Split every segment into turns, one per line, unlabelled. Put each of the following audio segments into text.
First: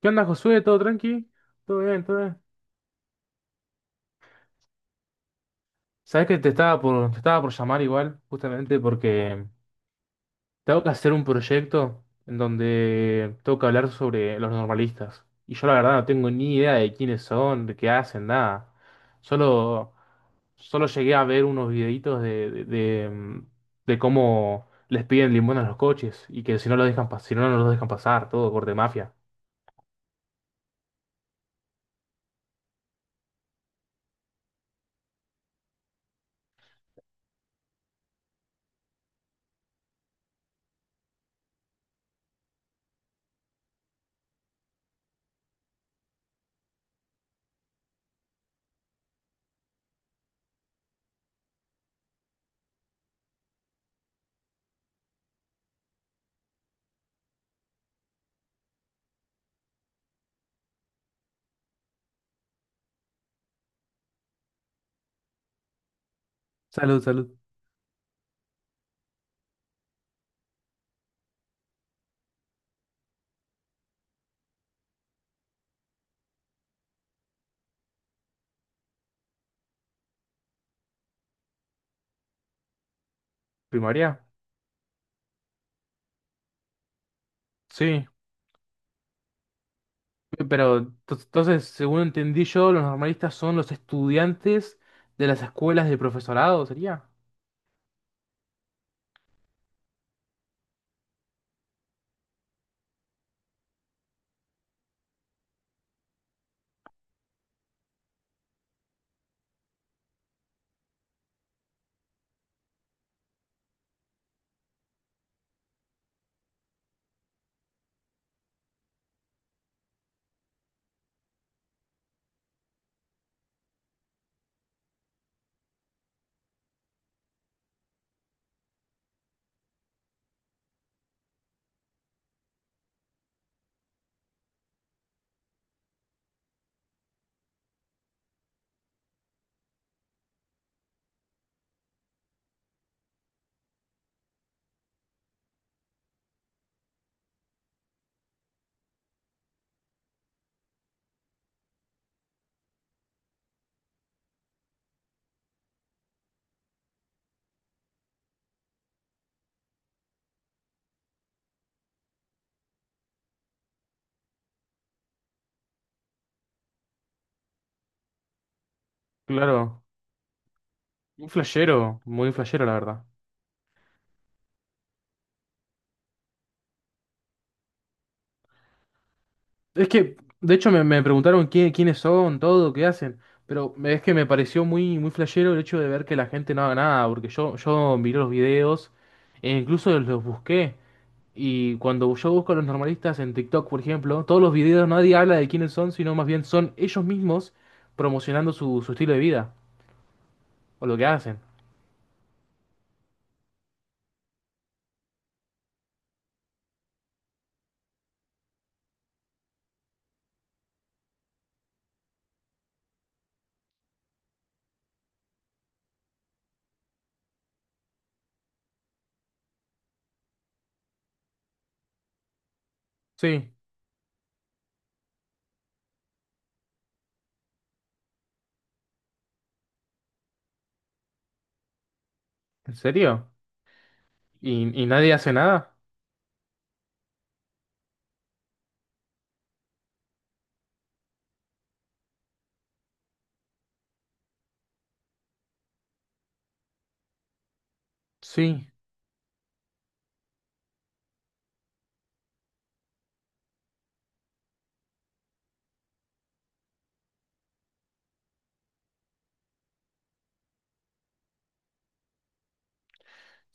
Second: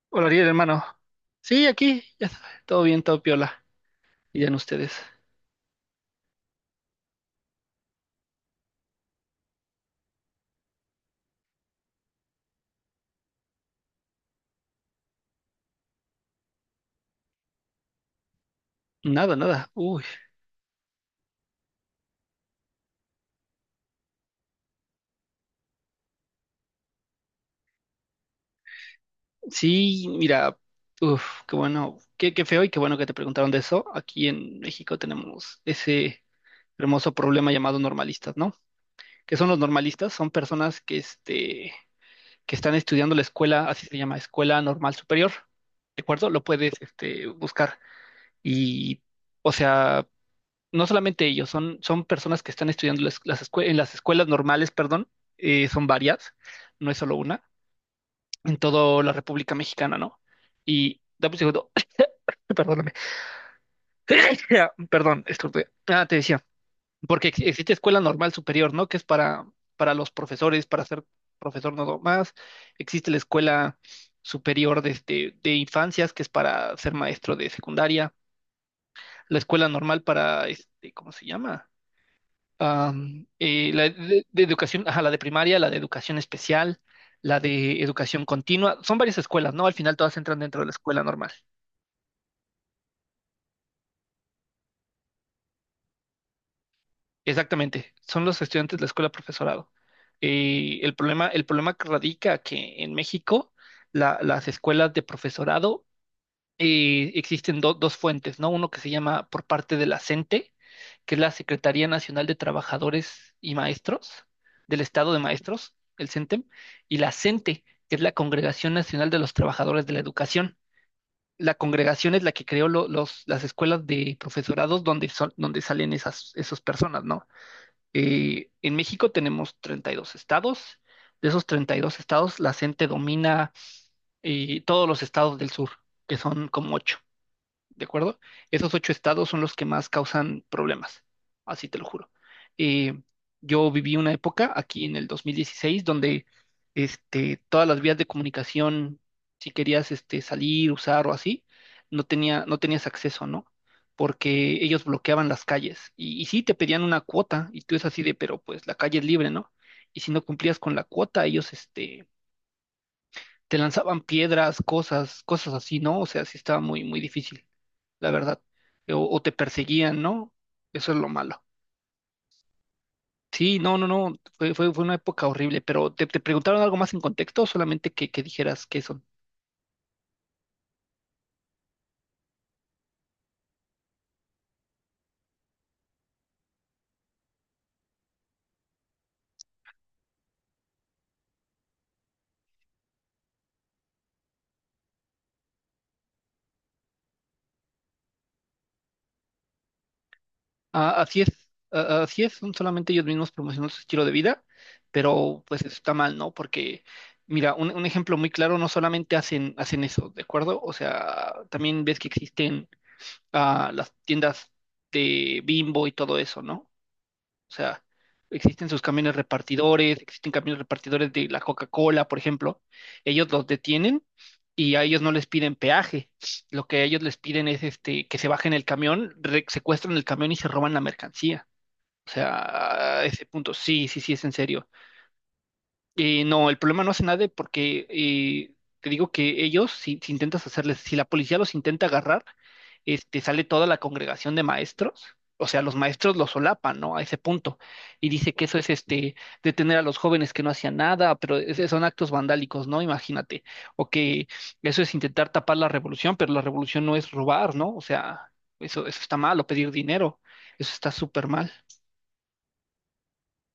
¿Qué onda,
Hola, Ariel,
Josué? ¿Todo
hermano.
tranqui?
Sí,
¿Todo
aquí,
bien? ¿Todo
ya
bien?
sabe, todo bien, todo piola. Y ya en ustedes.
Sabes que te estaba por llamar igual, justamente porque tengo que hacer un proyecto en donde tengo que hablar sobre los normalistas. Y yo la verdad no tengo ni idea de quiénes son, de qué hacen, nada.
Nada, nada.
Solo,
Uy,
solo llegué a ver unos videitos de cómo les piden limosna a los coches y que si no los dejan, si no, no los dejan pasar, todo corte mafia.
sí, mira, uf, qué bueno, qué feo y qué bueno que te preguntaron de eso. Aquí en México tenemos ese hermoso problema llamado normalistas, ¿no? ¿Qué son los normalistas? Son personas que están estudiando la escuela, así se llama, Escuela Normal Superior, ¿de acuerdo? Lo puedes buscar. Y o sea, no solamente ellos, son personas que están estudiando en las escuelas normales, perdón, son varias, no es solo una, en toda la República Mexicana, ¿no? Y dame un segundo, perdóname, perdón, estornudé. Ah, te decía,
Salud,
porque
salud.
existe escuela normal superior, ¿no? Que es para los profesores, para ser profesor no más. Existe la escuela superior de infancias, que es para ser maestro de secundaria, la escuela normal para ¿cómo se llama? La
¿Primaria?
de educación, ajá, la de primaria, la de educación especial, la de
Sí.
educación continua, son varias escuelas, ¿no? Al final todas entran dentro de la
Pero
escuela normal.
entonces, según entendí yo, los normalistas son los estudiantes de las escuelas de profesorado, ¿sería?
Exactamente, son los estudiantes de la escuela profesorado. El problema que radica que en México las escuelas de profesorado existen dos fuentes, ¿no? Uno que se llama por parte de la CENTE, que es la Secretaría Nacional de Trabajadores y Maestros del Estado de Maestros, el CENTEM, y la CENTE, que es la Congregación Nacional de los Trabajadores de la Educación. La congregación es la que creó las escuelas de profesorados donde, son, donde salen esas personas, ¿no? En México tenemos 32 estados. De esos 32 estados, la CENTE domina todos los estados del sur, que son como ocho. ¿De acuerdo? Esos ocho estados son los que más causan problemas, así te lo juro. Eh, yo viví una época aquí en el 2016 donde todas las vías de comunicación, si querías salir, usar o así, no tenías acceso, ¿no? Porque ellos bloqueaban las calles y sí te pedían una cuota y tú es así de, pero pues la calle es libre, ¿no? Y si no cumplías con la cuota, ellos te lanzaban piedras, cosas, cosas así, ¿no? O sea, sí estaba muy, muy difícil la verdad. O te
Claro,
perseguían, ¿no? Eso es lo
un
malo.
flashero, muy flashero, la verdad.
Sí, no, no, no, fue una época horrible, pero ¿te preguntaron algo más en contexto o solamente que dijeras qué son?
Es que, de hecho, me preguntaron quiénes son, todo, qué hacen, pero es que me pareció muy flashero el hecho de ver que la gente no haga nada, porque yo miré los videos e incluso los busqué. Y cuando yo busco a los normalistas en TikTok, por ejemplo, todos los videos nadie habla de quiénes son, sino más bien son ellos mismos promocionando su estilo de vida. O
Ah,
lo que
así
hacen.
es, ah, así es, son solamente ellos mismos promocionando su estilo de vida, pero pues eso está mal, ¿no? Porque, mira, un ejemplo muy claro, no solamente hacen eso, ¿de acuerdo? O sea, también ves que existen las tiendas de Bimbo y todo eso, ¿no? O sea, existen sus camiones repartidores, existen camiones repartidores de la Coca-Cola, por ejemplo. Ellos los
Sí.
detienen y a ellos no les piden peaje. Lo que a ellos les piden es que se bajen el camión, secuestran el camión y se roban la mercancía. O
¿En
sea, a ese
serio?
punto, sí, sí, sí, es en serio.
Y nadie hace nada?
No, el problema no hace nada porque te digo que ellos, si intentas hacerles, si la policía los intenta agarrar, sale toda la congregación de maestros, o sea, los maestros los solapan, ¿no? A ese punto. Y dice que eso
Sí.
es detener a los jóvenes que no hacían nada, pero ese son actos vandálicos, ¿no? Imagínate. O que eso es intentar tapar la revolución, pero la revolución no es robar, ¿no? O sea, eso está mal, o pedir dinero, eso está súper mal.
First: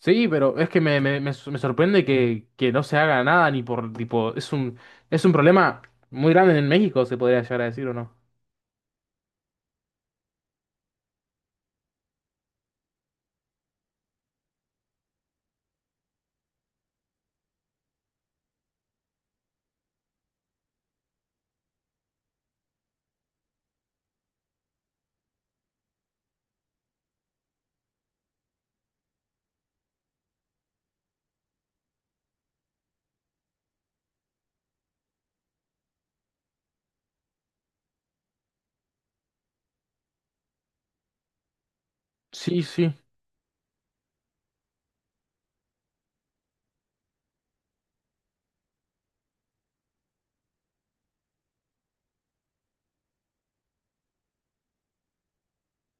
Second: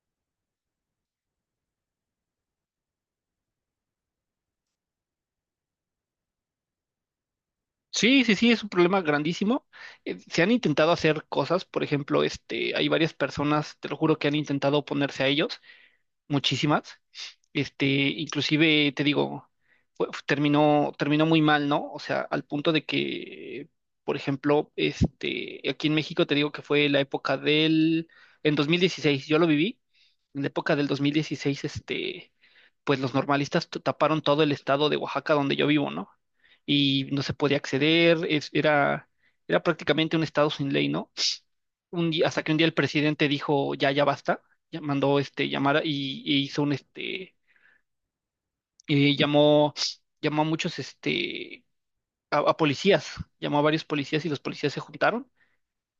Sí, pero es que me sorprende que no se haga nada ni por tipo. Es un problema muy grande en México, se podría llegar a decir, ¿o no?
Sí, sí, sí, es un problema grandísimo. Se han intentado hacer cosas, por ejemplo, hay varias personas, te lo juro, que han intentado oponerse a ellos, muchísimas. Inclusive te digo, terminó muy mal, ¿no? O sea, al punto de que, por ejemplo, aquí en México te digo que fue la época en 2016, yo lo viví, en la época del 2016. Pues los normalistas taparon todo el estado de Oaxaca donde yo vivo, ¿no? Y no se podía acceder, era prácticamente un estado sin ley, ¿no? Un día, hasta que un
Sí,
día el
sí.
presidente dijo, ya, ya basta. Ya mandó llamar y hizo un, este, eh, llamó, llamó a muchos, a policías, llamó a varios policías y los policías se juntaron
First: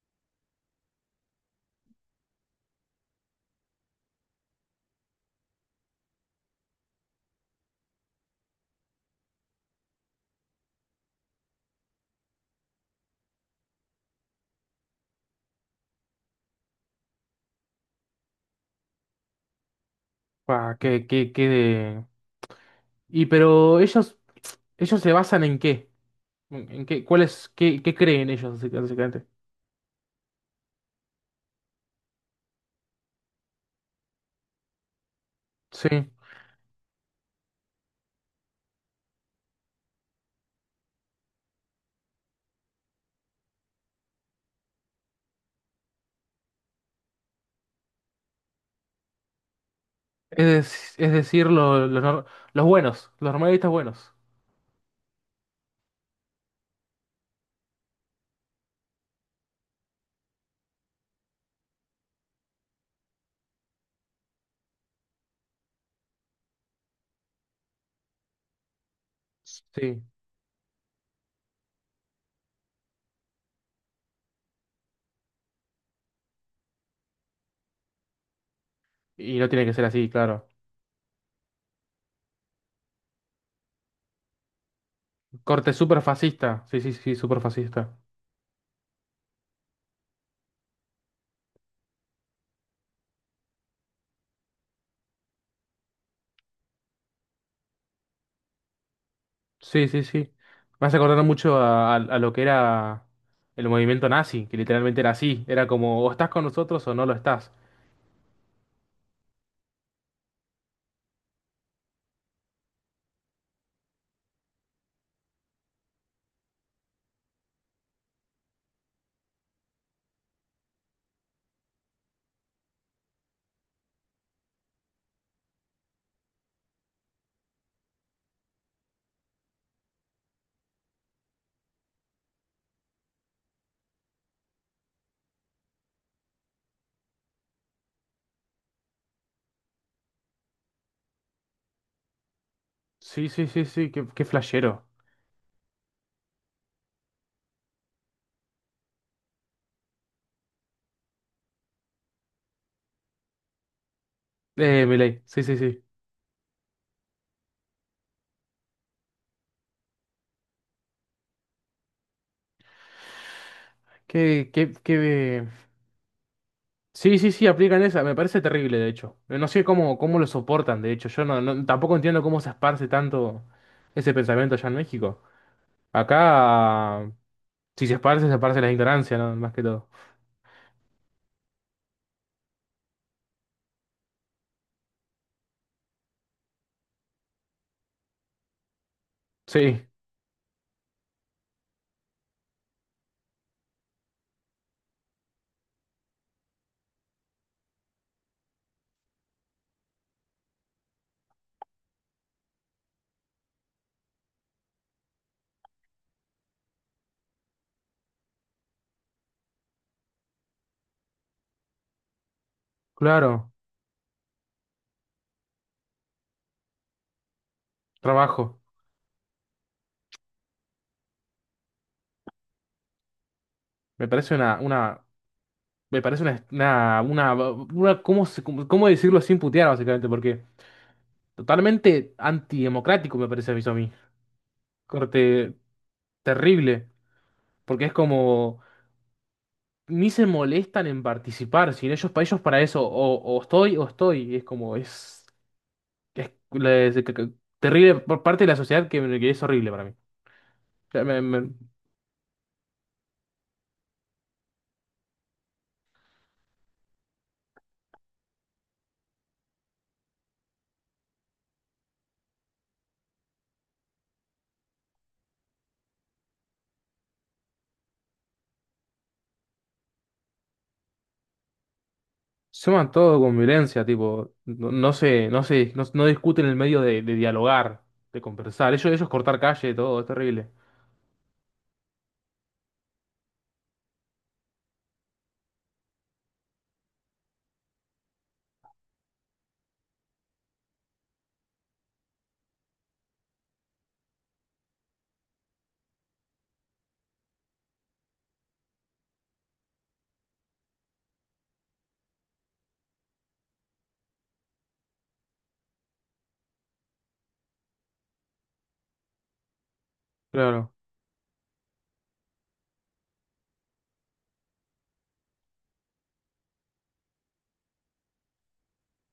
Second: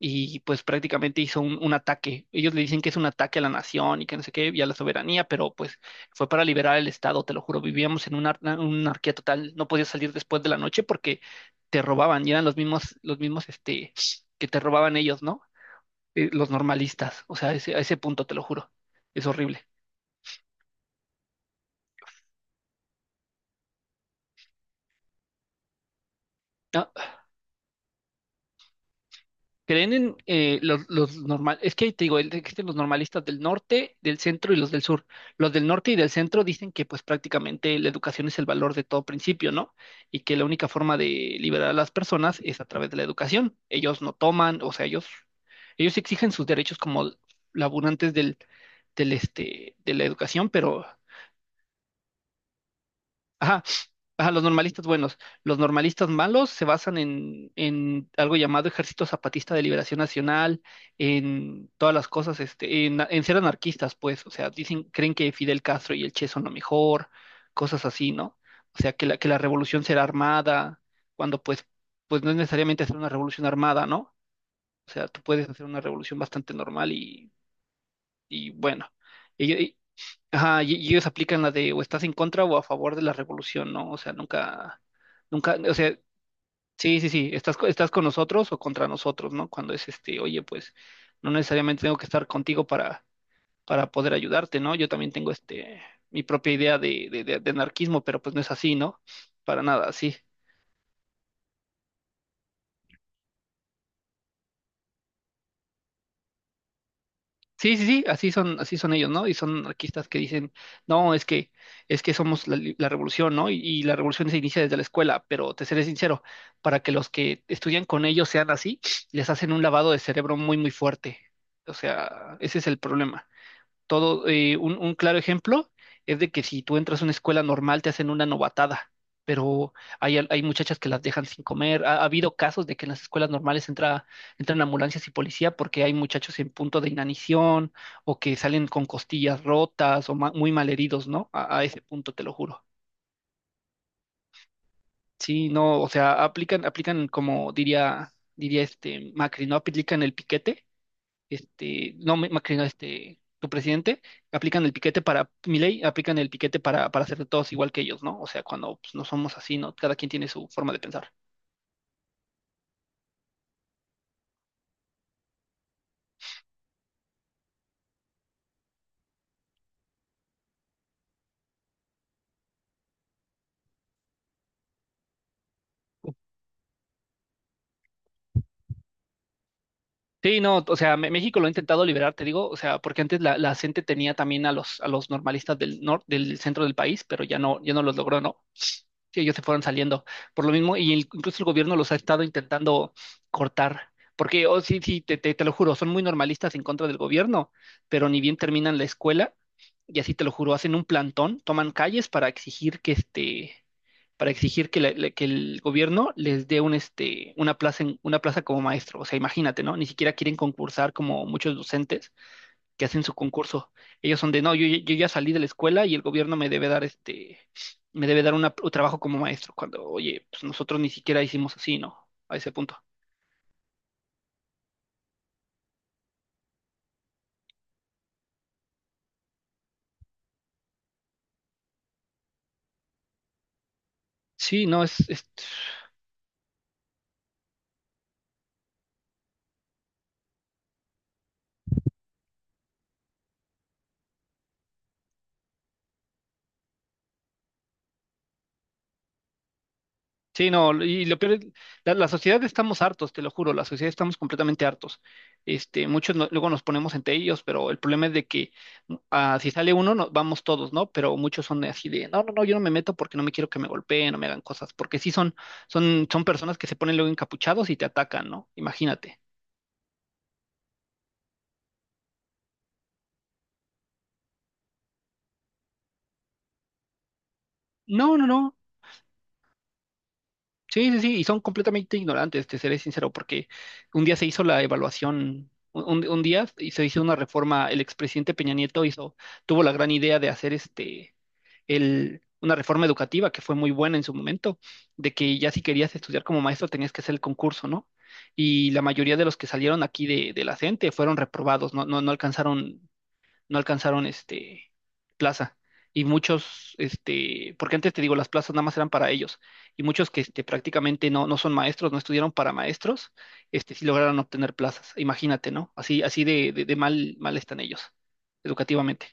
y pues prácticamente hizo un ataque. Ellos le dicen que es un ataque a la nación y que no sé qué, y a la soberanía, pero pues fue para liberar el Estado, te lo juro, vivíamos en una anarquía total, no podías salir después de la noche porque te robaban y eran los mismos, que te robaban ellos, ¿no? Los normalistas, o sea, a ese punto, te lo juro, es horrible.
Pa, y pero ellos se basan ¿en qué? En qué?
Ah,
¿Cuál es, qué, qué creen ellos, básicamente?
creen en es que te digo, existen los normalistas del norte, del centro y los del sur. Los del
Sí.
norte y del centro dicen que pues prácticamente la educación es el valor de todo principio, ¿no? Y que la única forma de liberar a las personas es a través de la educación. Ellos no toman, o sea, ellos exigen sus derechos como laburantes de la educación, pero
Es, es decir, lo- los, nor- los buenos, los
ajá,
normalistas buenos.
ajá, los normalistas buenos. Los normalistas malos se basan en algo llamado Ejército Zapatista de Liberación Nacional, en todas las cosas, en ser anarquistas, pues, o sea, dicen, creen que Fidel Castro y el Che son lo mejor, cosas así, ¿no? O sea, que la revolución será
Sí.
armada, cuando pues no es necesariamente hacer una revolución armada, ¿no? O sea, tú puedes hacer una revolución bastante normal y bueno.
Y no tiene que ser así, claro.
Ajá, y ellos aplican la de o estás en contra o a favor de la revolución, ¿no? O sea, nunca, nunca,
Corte
o sea,
súper fascista. Sí, sí,
sí, sí,
sí,
sí,
súper
estás
fascista.
con nosotros o contra nosotros, ¿no? Cuando es oye, pues no necesariamente tengo que estar contigo para, poder ayudarte, ¿no? Yo también tengo mi propia idea de anarquismo, pero pues no es así, ¿no? Para
Sí,
nada,
sí,
sí.
sí. Me hace acordar mucho a, a lo que era el movimiento nazi, que literalmente era así. Era como, o estás con nosotros o no lo estás.
Sí, sí, sí, así son ellos, ¿no? Y son anarquistas que dicen, no, es que somos la revolución, ¿no? Y la revolución se inicia desde la escuela, pero te seré sincero, para que los que estudian con ellos sean así, les hacen un lavado de cerebro muy, muy fuerte. O sea, ese es el problema. Todo, un claro ejemplo es de que si tú entras a una escuela normal te hacen una novatada, pero hay muchachas que las dejan sin comer. Ha habido casos de que en las escuelas normales entran ambulancias y policía porque hay muchachos en punto de inanición o que salen con costillas rotas o muy malheridos, ¿no? A ese punto te lo juro.
Sí, sí, sí, sí, qué, qué flashero.
Sí, no, o sea, aplican como diría este Macri, ¿no? Aplican el piquete no, Macri no, tu presidente, aplican el piquete
Milei,
para,
sí, sí,
ley
sí.
aplican el piquete para, hacer de todos igual que ellos, ¿no? O sea, cuando pues, no somos así, ¿no? Cada quien tiene su forma de pensar.
Qué, qué, qué... Sí, sí, sí, aplican esa. Me parece terrible, de hecho. No sé cómo, cómo lo soportan, de hecho. Yo tampoco entiendo cómo se esparce tanto ese pensamiento allá en México. Acá, si se esparce, se esparce la ignorancia, ¿no? Más que todo.
Sí, no, o sea, México lo ha intentado liberar, te digo, o sea, porque antes la CENTE tenía también a los normalistas del norte, del centro del país, pero ya no los logró, ¿no? Sí, ellos se fueron
Sí,
saliendo por lo mismo y incluso el gobierno los ha estado intentando cortar, porque, oh, sí, sí, te lo juro, son muy normalistas en contra del gobierno, pero ni bien terminan la escuela, y así te lo juro, hacen un plantón, toman calles para exigir que el gobierno les dé un, este, una plaza en, una plaza como maestro, o sea, imagínate, ¿no? Ni siquiera quieren concursar como muchos docentes, que hacen su
claro,
concurso. Ellos son de, no, yo ya salí de la escuela y el gobierno me debe dar una-
trabajo.
un trabajo como maestro, cuando, oye, pues nosotros ni siquiera hicimos así, ¿no? A ese punto.
Me parece una, me parece una, ¿cómo, cómo cómo decirlo sin putear, básicamente? Porque totalmente antidemocrático me parece eso a mí.
Sí, no.
Corte terrible. Porque es como, ni se molestan en participar, si no, ellos, para ellos para eso, o estoy, y es como, es, terrible por parte de la sociedad que es horrible para mí.
Sí, no, y
Sea,
lo peor es, la sociedad estamos hartos, te lo juro, la sociedad estamos completamente hartos. Muchos luego nos ponemos entre ellos, pero el problema es de que si sale uno, vamos todos, ¿no? Pero muchos son así de, no, no, no, yo no me meto porque no me quiero que me golpeen, no me hagan cosas, porque sí son personas que se ponen luego encapuchados y te atacan, ¿no? Imagínate.
suman todo con violencia, tipo, no, no se, no se, no, no discuten en el medio de dialogar,
No,
de
no, no.
conversar. Ellos cortar calle, todo, es terrible.
Sí, sí, sí, y son completamente ignorantes, te seré sincero, porque un día se hizo la evaluación, un día y se hizo una reforma. El expresidente Peña Nieto tuvo la gran idea de hacer una reforma educativa que fue muy buena en su momento, de que ya si querías estudiar como maestro tenías que hacer el concurso, ¿no? Y la mayoría de los que salieron aquí de la CENTE fueron reprobados, no alcanzaron plaza. Y muchos, porque antes te digo, las plazas nada más eran para ellos. Y muchos que
Claro.
prácticamente no son maestros, no estudiaron para maestros, sí lograron obtener plazas. Imagínate, ¿no? Así, así de mal, mal están ellos, educativamente.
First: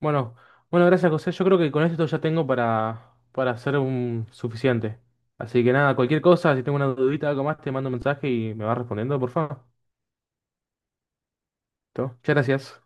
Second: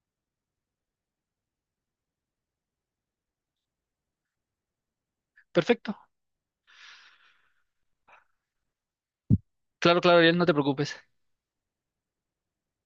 Bueno, bueno, gracias, José. Yo creo que con esto ya tengo para hacer un suficiente. Así que
Perfecto.
nada, cualquier cosa, si tengo una dudita, algo más, te mando un mensaje y me vas respondiendo, por favor.
Claro, claro, Ariel, no te preocupes.
¿Todo? Muchas gracias.